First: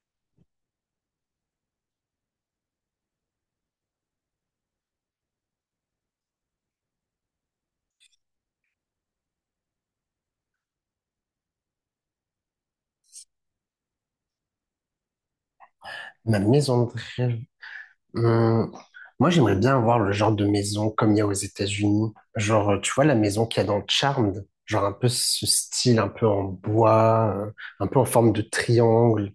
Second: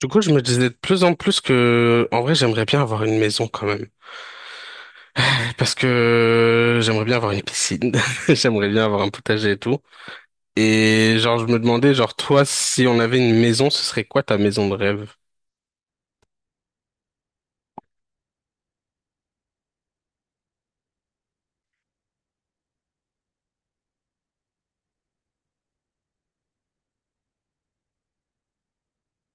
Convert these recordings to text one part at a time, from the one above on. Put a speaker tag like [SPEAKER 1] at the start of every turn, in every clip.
[SPEAKER 1] Du coup, je me disais de plus en plus que, en vrai, j'aimerais bien avoir une maison quand même. Parce que j'aimerais bien avoir une piscine, j'aimerais bien avoir un potager et tout. Et genre, je me demandais, genre, toi, si on avait une maison, ce serait quoi ta maison de rêve?
[SPEAKER 2] Ma maison de rêve. hum, Moi, j'aimerais bien avoir le genre de maison comme il y a aux États-Unis. Genre, tu vois, la maison qu'il y a dans Charmed. Genre, un peu ce style, un peu en bois, un peu en forme de triangle.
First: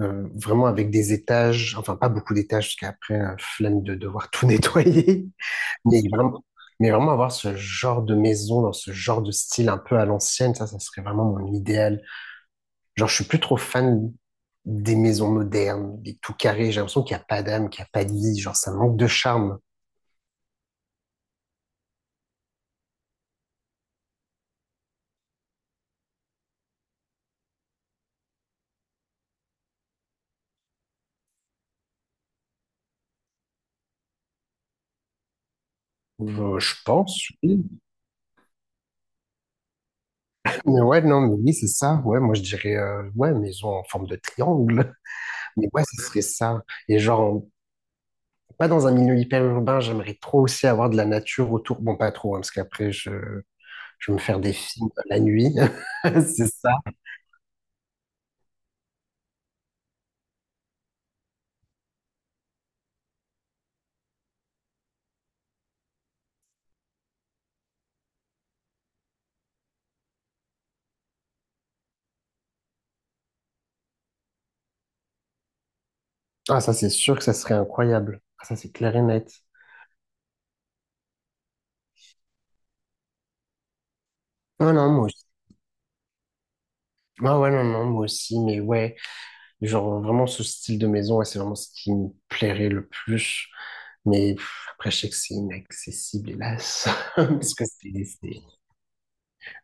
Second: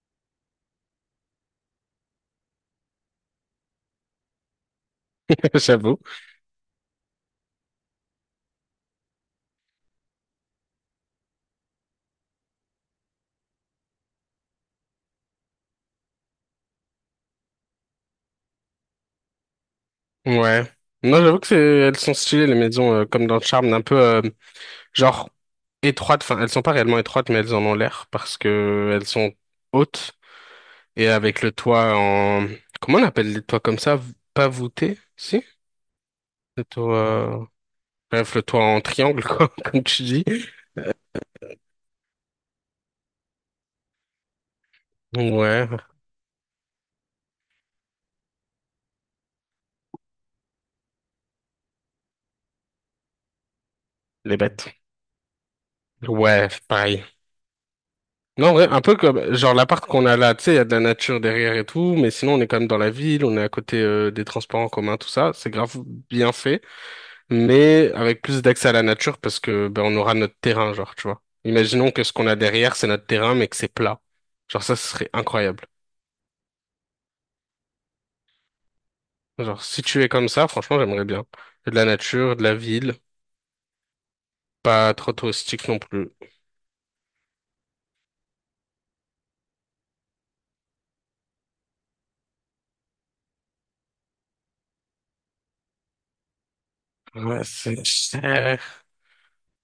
[SPEAKER 2] Vraiment avec des étages. Enfin, pas beaucoup d'étages, parce qu'après, flemme de devoir tout nettoyer.
[SPEAKER 1] J'avoue.
[SPEAKER 2] Mais vraiment, mais vraiment avoir ce genre de maison dans ce genre de style un peu à l'ancienne, ça serait vraiment mon idéal. Genre, je suis plus trop fan des maisons modernes, des tout carrés. J'ai l'impression qu'il n'y a pas d'âme, qu'il n'y a pas de vie. Genre, ça manque de charme.
[SPEAKER 1] Ouais. Non, j'avoue que c'est, elles sont stylées, les maisons, comme dans Charmed, un peu, genre, étroites. Enfin, elles sont pas réellement étroites, mais elles en ont l'air parce que elles sont hautes et avec le toit en, comment on appelle les toits comme ça? Pas voûté, si? Le
[SPEAKER 2] Je
[SPEAKER 1] toit,
[SPEAKER 2] pense,
[SPEAKER 1] euh,
[SPEAKER 2] oui.
[SPEAKER 1] Bref, le toit en triangle, quoi, comme tu dis.
[SPEAKER 2] Mais ouais, non, mais oui, c'est ça. Ouais, moi, je dirais, ouais, maison en forme de triangle.
[SPEAKER 1] Ouais,
[SPEAKER 2] Mais ouais, ce serait ça. Et genre, pas dans un milieu hyper urbain, j'aimerais trop aussi avoir de la nature autour. Bon, pas trop, hein, parce qu'après, je vais me
[SPEAKER 1] les
[SPEAKER 2] faire des
[SPEAKER 1] bêtes.
[SPEAKER 2] films la nuit. C'est
[SPEAKER 1] Ouais,
[SPEAKER 2] ça.
[SPEAKER 1] pareil. Non, ouais, un peu comme, genre, l'appart qu'on a là, tu sais, il y a de la nature derrière et tout, mais sinon, on est quand même dans la ville, on est à côté, des transports en commun, tout ça. C'est grave bien fait, mais avec plus d'accès à la nature parce que, ben, on aura notre terrain, genre, tu vois. Imaginons que ce qu'on a derrière, c'est notre terrain, mais que c'est plat. Genre, ça, ce serait incroyable.
[SPEAKER 2] Ah, ça, c'est sûr que ça serait incroyable. Ah, ça, c'est clair et net.
[SPEAKER 1] Genre, si tu es comme ça, franchement, j'aimerais bien. De la nature, de la ville,
[SPEAKER 2] Non, non,
[SPEAKER 1] pas
[SPEAKER 2] moi
[SPEAKER 1] trop
[SPEAKER 2] aussi.
[SPEAKER 1] touristique non plus.
[SPEAKER 2] Ah, ouais, non, non, moi aussi, mais ouais. Genre, vraiment, ce style de maison, ouais, c'est vraiment ce qui me plairait le plus. Mais pff, après, je sais que c'est inaccessible, hélas.
[SPEAKER 1] Ouais,
[SPEAKER 2] Parce que
[SPEAKER 1] c'est cher.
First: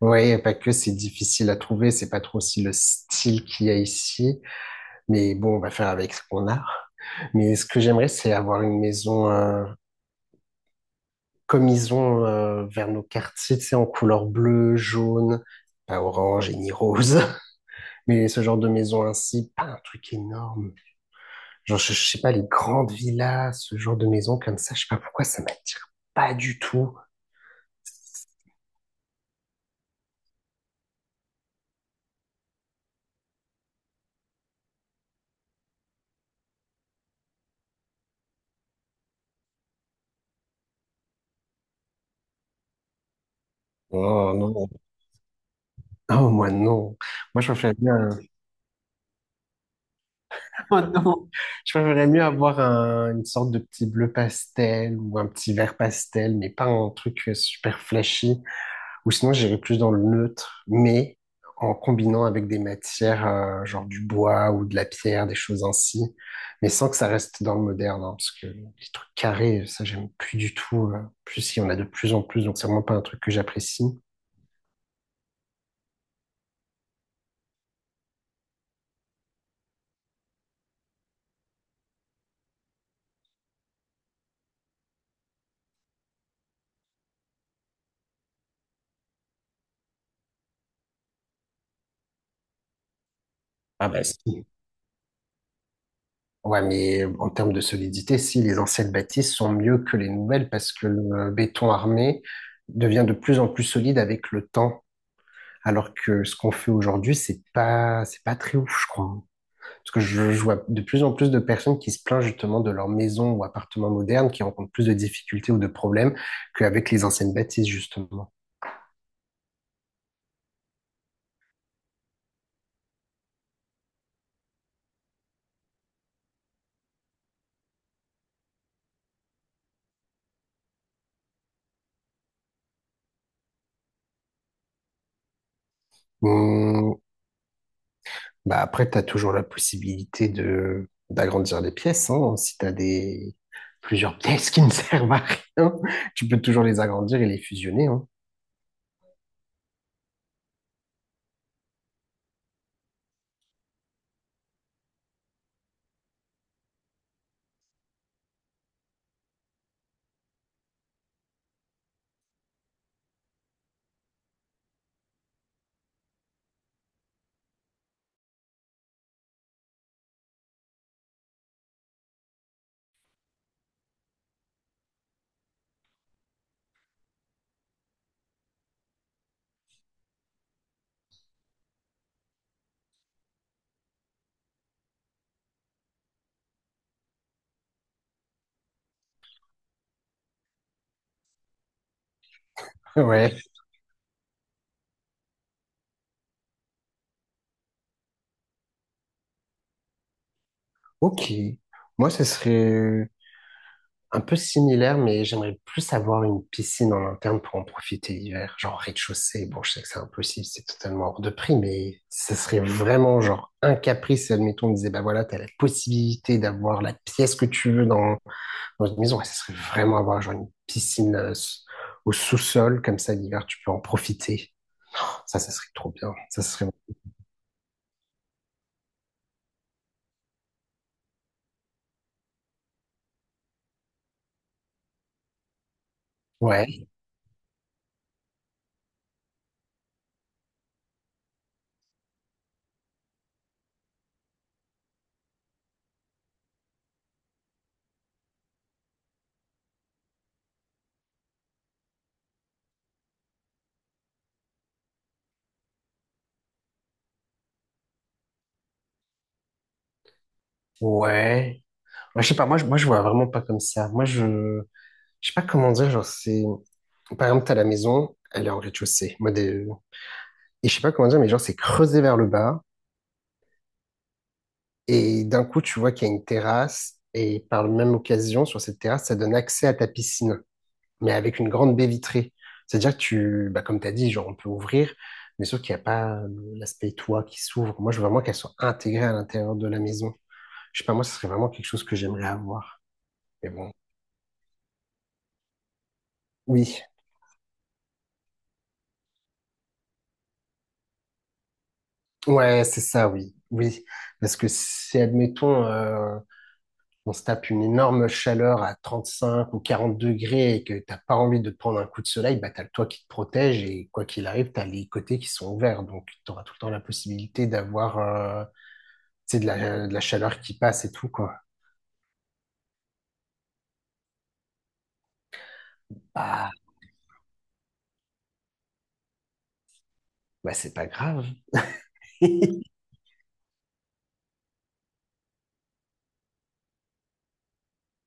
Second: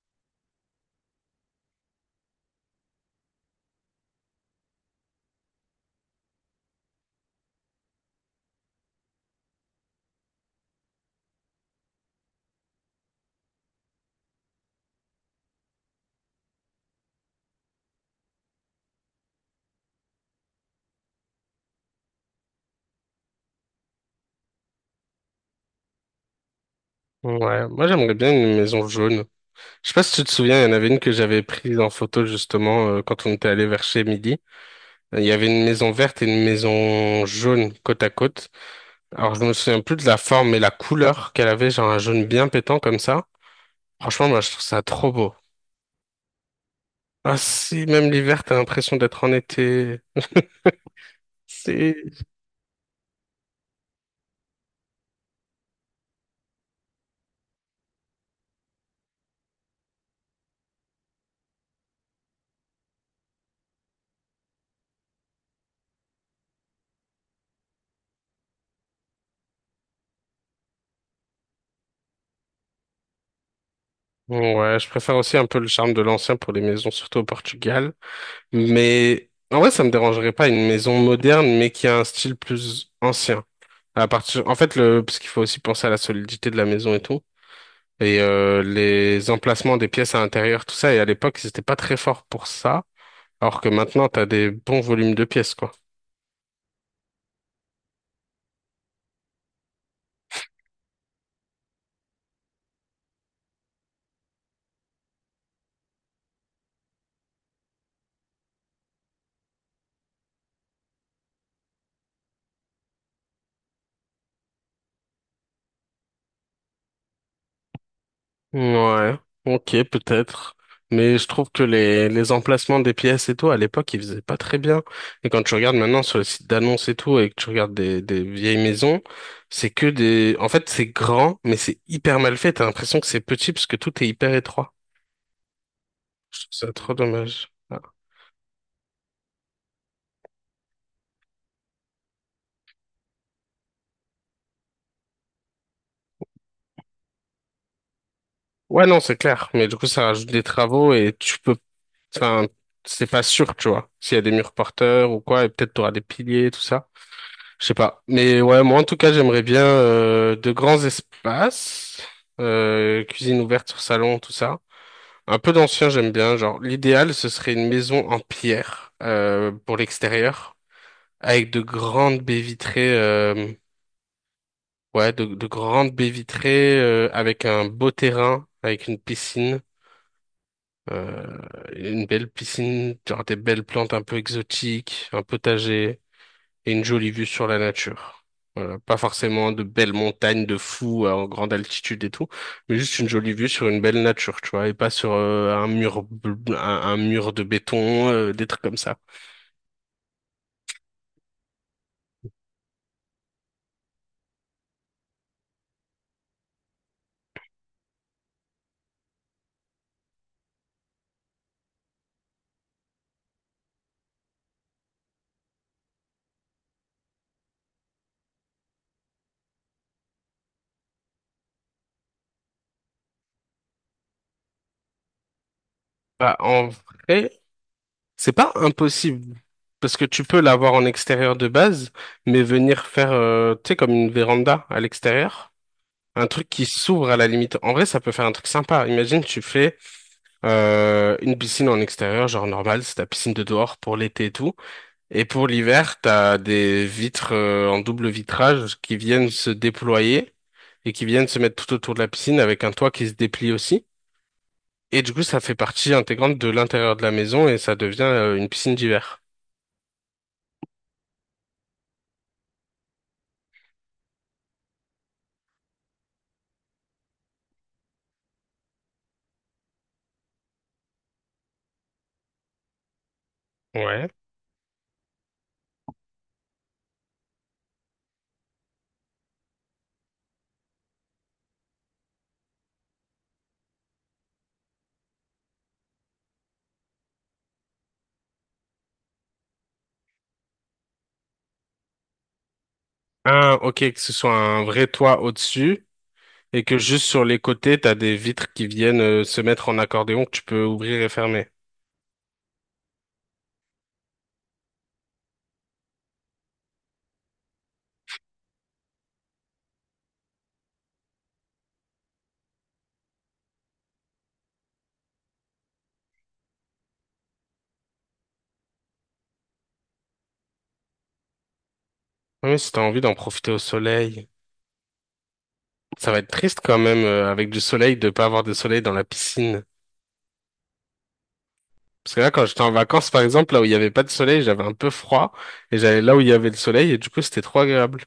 [SPEAKER 2] Ouais, pas que, c'est difficile à trouver. C'est pas trop aussi le style qu'il y a ici. Mais bon, on va faire avec ce qu'on a. Mais ce que j'aimerais, c'est avoir une maison comme ils ont vers nos quartiers, tu sais, en couleur bleue, jaune, pas orange et ni rose. Mais ce genre de maison ainsi, pas un truc énorme. Genre, je sais pas, les grandes villas, ce genre de maison comme ça, je sais pas pourquoi ça m'attire pas du tout.
[SPEAKER 1] Ouais, moi j'aimerais bien une maison jaune. Je sais pas si tu te souviens, il y en avait une que j'avais prise en photo justement quand on était allé vers chez Midi. Il y avait une maison verte et une maison jaune côte à côte. Alors je me souviens plus de la forme et la couleur qu'elle avait, genre un jaune bien pétant comme ça. Franchement,
[SPEAKER 2] Oh
[SPEAKER 1] moi je trouve
[SPEAKER 2] non.
[SPEAKER 1] ça trop beau.
[SPEAKER 2] Oh, moi non.
[SPEAKER 1] Ah
[SPEAKER 2] Moi, je préfère
[SPEAKER 1] si, même
[SPEAKER 2] bien.
[SPEAKER 1] l'hiver, t'as l'impression d'être en été.
[SPEAKER 2] Oh non. Je
[SPEAKER 1] C'est.
[SPEAKER 2] préférerais mieux avoir une sorte de petit bleu pastel ou un petit vert pastel, mais pas un truc super flashy. Ou sinon, j'irais plus dans le neutre, mais en combinant avec des matières, genre du bois ou de la pierre, des choses ainsi, mais sans que ça reste dans le moderne, hein, parce que les trucs carrés, ça, j'aime plus du tout. Plus, il y en a de plus en plus, donc c'est vraiment pas un truc que j'apprécie.
[SPEAKER 1] Ouais, je préfère aussi un peu le charme de l'ancien pour les maisons, surtout au Portugal. Mais en vrai, ça me dérangerait pas une maison moderne, mais qui a un style plus ancien. À partir, en fait, parce qu'il faut aussi penser à la solidité de la maison et tout, et les emplacements des pièces à l'intérieur, tout ça. Et à l'époque, ils étaient pas très forts pour ça, alors que
[SPEAKER 2] Ah bah
[SPEAKER 1] maintenant, t'as
[SPEAKER 2] si.
[SPEAKER 1] des bons volumes de pièces, quoi.
[SPEAKER 2] Ouais, mais en termes de solidité, si les anciennes bâtisses sont mieux que les nouvelles parce que le béton armé devient de plus en plus solide avec le temps. Alors que ce qu'on fait aujourd'hui, c'est pas très ouf, je crois. Parce que je vois de plus en plus de personnes qui se plaignent justement de leur maison ou appartement moderne, qui rencontrent plus de difficultés ou de problèmes qu'avec les anciennes bâtisses, justement.
[SPEAKER 1] Ouais, ok, peut-être. Mais je trouve que les emplacements des pièces et tout, à l'époque, ils faisaient pas très bien. Et quand tu regardes maintenant sur les sites d'annonces et tout, et que tu regardes des vieilles maisons, c'est que des. En fait, c'est grand, mais c'est hyper mal fait. T'as l'impression que c'est petit parce que tout est hyper étroit. Je trouve ça trop
[SPEAKER 2] Hum,
[SPEAKER 1] dommage. Ah.
[SPEAKER 2] Bah après, tu as toujours la possibilité de d'agrandir les pièces, hein. Si tu as des plusieurs pièces qui ne servent à rien, tu peux toujours les agrandir et les fusionner, hein.
[SPEAKER 1] Ouais, non, c'est clair. Mais du coup, ça rajoute des travaux et tu peux. Enfin, c'est pas sûr, tu vois. S'il y a des murs porteurs ou quoi, et peut-être t'auras des piliers, tout ça. Je sais pas. Mais ouais, moi en tout cas, j'aimerais bien de grands espaces, cuisine ouverte sur salon, tout ça. Un peu d'ancien, j'aime bien. Genre, l'idéal, ce serait une maison en pierre pour l'extérieur, avec de grandes baies vitrées. Ouais, de grandes baies vitrées avec un beau terrain, avec une piscine, euh, une belle piscine, genre des belles plantes un peu exotiques, un potager. Et une jolie vue sur la nature. Voilà, pas forcément de belles montagnes de fous en grande altitude et tout, mais juste une jolie
[SPEAKER 2] Ouais.
[SPEAKER 1] vue sur une belle nature, tu vois, et pas sur un mur de béton, des trucs comme ça.
[SPEAKER 2] Ok. Moi, ce serait un peu similaire, mais j'aimerais plus avoir une piscine en interne pour en profiter l'hiver, genre rez-de-chaussée. Bon, je sais que c'est impossible, c'est totalement hors de prix, mais ce serait vraiment genre un caprice. Si, admettons, on disait, bah voilà, t'as la possibilité d'avoir la pièce que tu veux dans une maison, ouais, ça serait vraiment avoir genre une piscine au sous-sol, comme ça l'hiver, tu peux en profiter. Ça serait trop bien.
[SPEAKER 1] Bah,
[SPEAKER 2] Ça
[SPEAKER 1] en
[SPEAKER 2] serait.
[SPEAKER 1] vrai, c'est pas impossible parce que tu peux l'avoir en extérieur de base, mais venir faire tu sais comme une véranda à l'extérieur. Un truc qui
[SPEAKER 2] Ouais,
[SPEAKER 1] s'ouvre à la limite. En vrai, ça peut faire un truc sympa. Imagine, tu fais une piscine en extérieur, genre normal, c'est ta piscine de dehors pour l'été et tout. Et pour l'hiver, t'as des vitres en double vitrage qui viennent se déployer et qui viennent se mettre tout autour de la piscine avec un toit qui se déplie aussi. Et du coup, ça fait partie intégrante de l'intérieur de la maison et ça devient une piscine d'hiver.
[SPEAKER 2] ouais. Moi, je sais pas, moi, je vois vraiment pas comme ça. Moi, je. Je sais pas comment dire, genre, c'est. Par exemple, t'as la maison, elle est en rez-de-chaussée. Et je sais pas comment dire, mais genre, c'est creusé vers le bas.
[SPEAKER 1] Ouais.
[SPEAKER 2] Et d'un coup, tu vois qu'il y a une terrasse. Et par la même occasion, sur cette terrasse, ça donne accès à ta piscine, mais avec une grande baie vitrée. C'est-à-dire que comme tu as dit, genre, on peut ouvrir, mais sauf qu'il n'y a pas l'aspect toit qui s'ouvre. Moi, je veux vraiment qu'elle soit intégrée à l'intérieur de la maison. Je sais pas, moi, ce serait vraiment quelque chose que j'aimerais avoir. Mais bon,
[SPEAKER 1] Ok, que ce soit un vrai toit au-dessus et que
[SPEAKER 2] oui.
[SPEAKER 1] juste sur les côtés, t'as des vitres qui viennent se mettre en accordéon que tu peux ouvrir et fermer.
[SPEAKER 2] Ouais, c'est ça, oui. Oui. Parce que si, admettons, on se tape une énorme chaleur à 35 ou 40 degrés et que t'as pas envie de te prendre un coup de soleil, bah, t'as le toit qui te protège et quoi qu'il arrive, t'as les côtés qui sont ouverts. Donc, t'auras tout le temps la possibilité d'avoir, c'est de la, de la chaleur qui passe et tout, quoi.
[SPEAKER 1] Oui, si t'as envie d'en profiter au soleil. Ça va être
[SPEAKER 2] Ah,
[SPEAKER 1] triste quand même, avec du soleil, de pas avoir de soleil dans la piscine.
[SPEAKER 2] bah c'est pas grave.
[SPEAKER 1] Parce que là, quand j'étais en vacances, par exemple, là où il n'y avait pas de soleil, j'avais un peu froid, et j'allais là où il y avait le soleil, et du coup, c'était trop agréable.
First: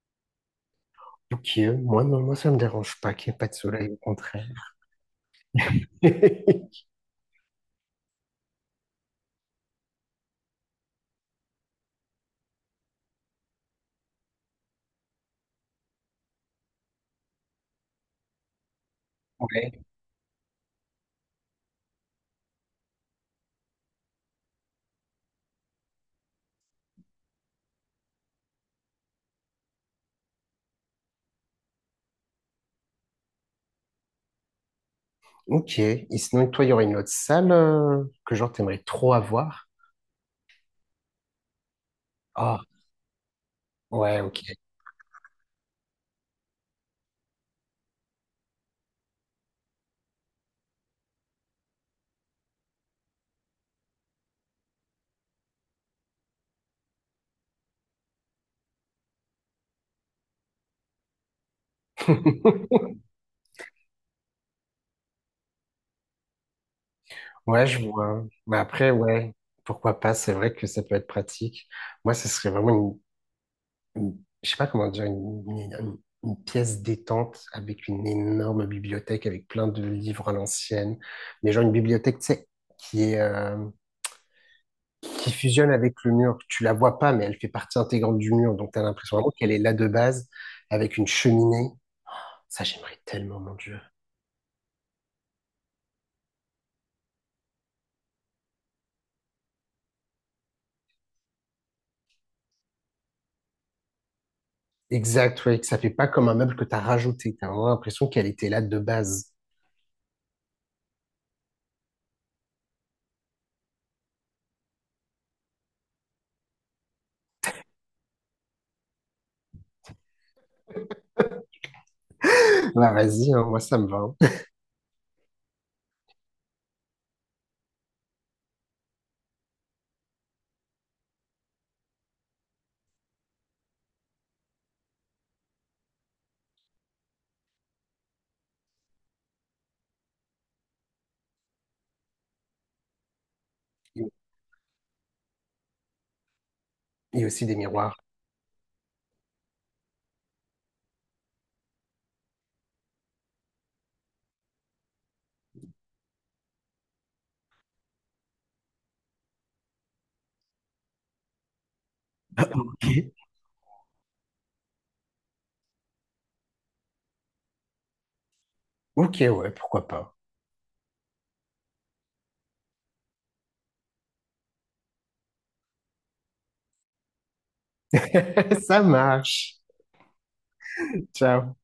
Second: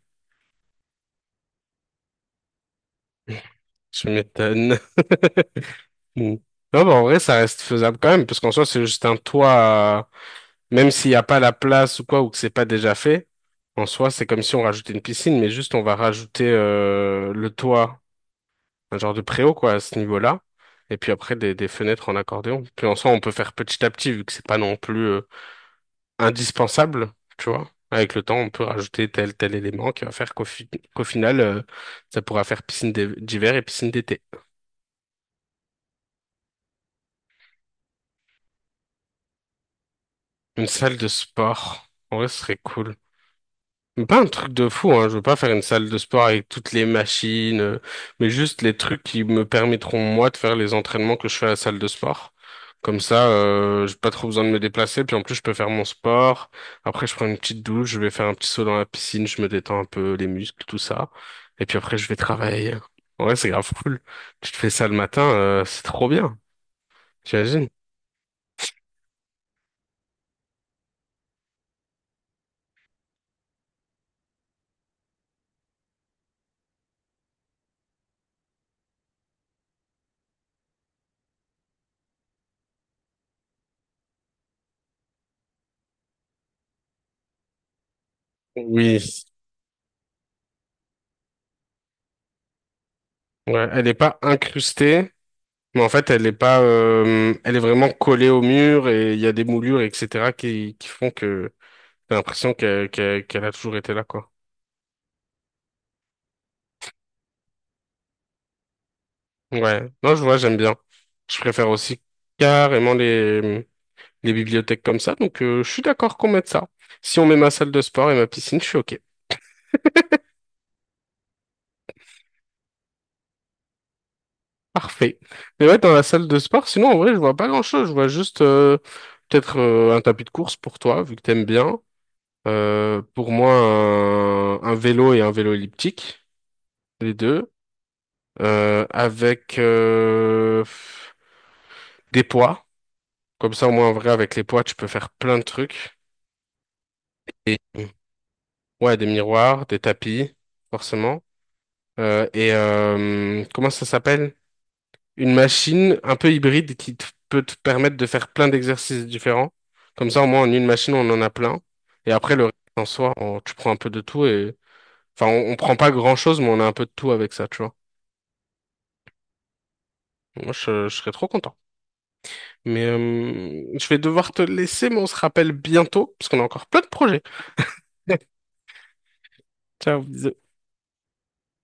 [SPEAKER 2] Ok, moi, non, moi ça me dérange pas qu'il n'y ait pas de soleil, au
[SPEAKER 1] Je
[SPEAKER 2] contraire.
[SPEAKER 1] m'étonne. Mm. Non, bah, en vrai, ça reste faisable quand même, parce qu'en soi, c'est juste un toit, même s'il n'y a pas la place ou quoi, ou que c'est pas déjà fait, en soi, c'est comme si on rajoutait une piscine, mais juste on va rajouter le toit, un genre de préau,
[SPEAKER 2] Ouais.
[SPEAKER 1] quoi, à ce niveau-là, et puis après, des fenêtres en accordéon. Puis en soi, on peut faire petit à petit, vu que c'est pas non plus indispensable, tu vois. Avec le temps, on peut rajouter tel élément qui va faire qu'au final, ça pourra faire d'hiver et piscine d'été.
[SPEAKER 2] Ok, et sinon, toi, il y aurait une autre salle que genre t'aimerais trop avoir?
[SPEAKER 1] Une salle de sport, en ce serait
[SPEAKER 2] Ah,
[SPEAKER 1] cool. Pas
[SPEAKER 2] ouais,
[SPEAKER 1] un
[SPEAKER 2] ok.
[SPEAKER 1] truc de fou, hein. Je veux pas faire une salle de sport avec toutes les machines, mais juste les trucs qui me permettront moi de faire les entraînements que je fais à la salle de sport. Comme ça, j'ai pas trop besoin de me déplacer, puis en plus je peux faire mon sport. Après, je prends une petite douche, je vais faire un petit saut dans la piscine, je me détends un peu les muscles, tout ça. Et puis après, je vais travailler. Ouais, c'est grave cool. Tu te fais ça le matin, c'est trop bien.
[SPEAKER 2] Ouais,
[SPEAKER 1] T'imagines?
[SPEAKER 2] je vois. Mais après, ouais, pourquoi pas, c'est vrai que ça peut être pratique. Moi, ce serait vraiment une- je sais pas comment dire, une pièce détente avec une énorme bibliothèque, avec plein de livres à l'ancienne, mais genre une bibliothèque, tu sais, qui est, qui fusionne avec le mur. Tu la vois pas, mais elle fait partie intégrante du mur, donc tu as
[SPEAKER 1] Oui.
[SPEAKER 2] l'impression vraiment qu'elle est là de base, avec une cheminée. Ça, j'aimerais tellement, mon
[SPEAKER 1] Ouais,
[SPEAKER 2] Dieu.
[SPEAKER 1] elle est pas incrustée. Mais en fait, elle est pas, elle est vraiment collée au mur et il y a des moulures, etc., qui font que t'as l'impression qu'elle a toujours été là, quoi.
[SPEAKER 2] Exact, ouais, que ça fait pas comme un meuble que tu as rajouté. Tu as vraiment l'impression qu'elle était là de base.
[SPEAKER 1] Ouais. Non, je vois, j'aime bien. Je préfère aussi carrément les bibliothèques comme ça. Donc, je suis d'accord qu'on mette ça. Si on met ma salle de sport et ma piscine, je suis OK.
[SPEAKER 2] Bah, vas-y, hein, moi, ça me va, hein.
[SPEAKER 1] Parfait. Mais ouais, dans la salle de sport, sinon, en vrai, je vois pas grand-chose. Je vois juste, peut-être, un tapis de course pour toi, vu que t'aimes bien. Pour moi, un vélo et un vélo elliptique, les deux. Avec des poids. Comme ça, au moins, en vrai, avec les poids, tu peux faire plein de trucs.
[SPEAKER 2] Et aussi des
[SPEAKER 1] Et
[SPEAKER 2] miroirs.
[SPEAKER 1] ouais, des miroirs, des tapis, forcément. Et comment ça s'appelle? Une machine un peu hybride peut te permettre de faire plein d'exercices différents. Comme ça, au moins, en une machine, on en a plein. Et après, le reste, en
[SPEAKER 2] Ok.
[SPEAKER 1] soi, tu prends un peu de tout et. Enfin, on prend pas grand-chose, mais on a un peu de tout avec ça, tu vois.
[SPEAKER 2] Ok, ouais, pourquoi pas.
[SPEAKER 1] Moi, je serais trop content. Mais je vais devoir te laisser, mais on se rappelle bientôt, parce qu'on a encore plein de projets.
[SPEAKER 2] Ça marche.
[SPEAKER 1] Ciao, bisous.
[SPEAKER 2] Ciao.